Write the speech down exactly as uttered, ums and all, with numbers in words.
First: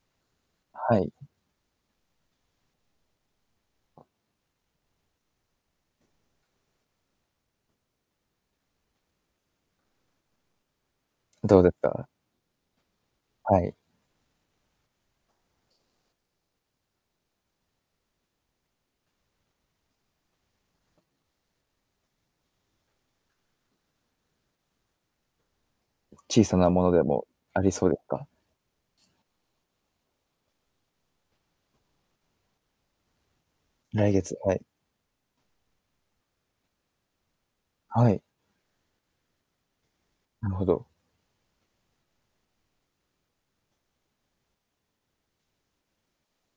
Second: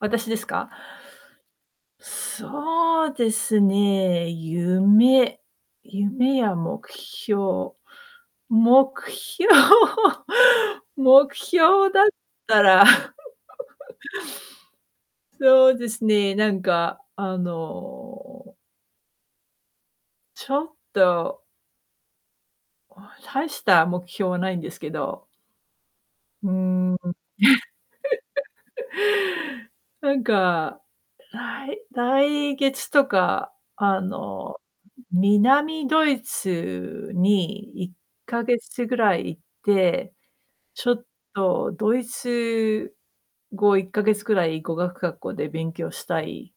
私ですか？はい。そうですね、夢夢や目標目標目どうです標だっか？たら。はい。そうですね、なんか、あのちょっと大した目標はないんですけど。小うさなものーん。でも、ありそうですか？なんか、らい来月とかあ来月、はの、い。南ドイツにいっはい。かげつぐらい行って、なるほど。ちょっとドイツ語いっかげつくらい語学学校で勉強したい。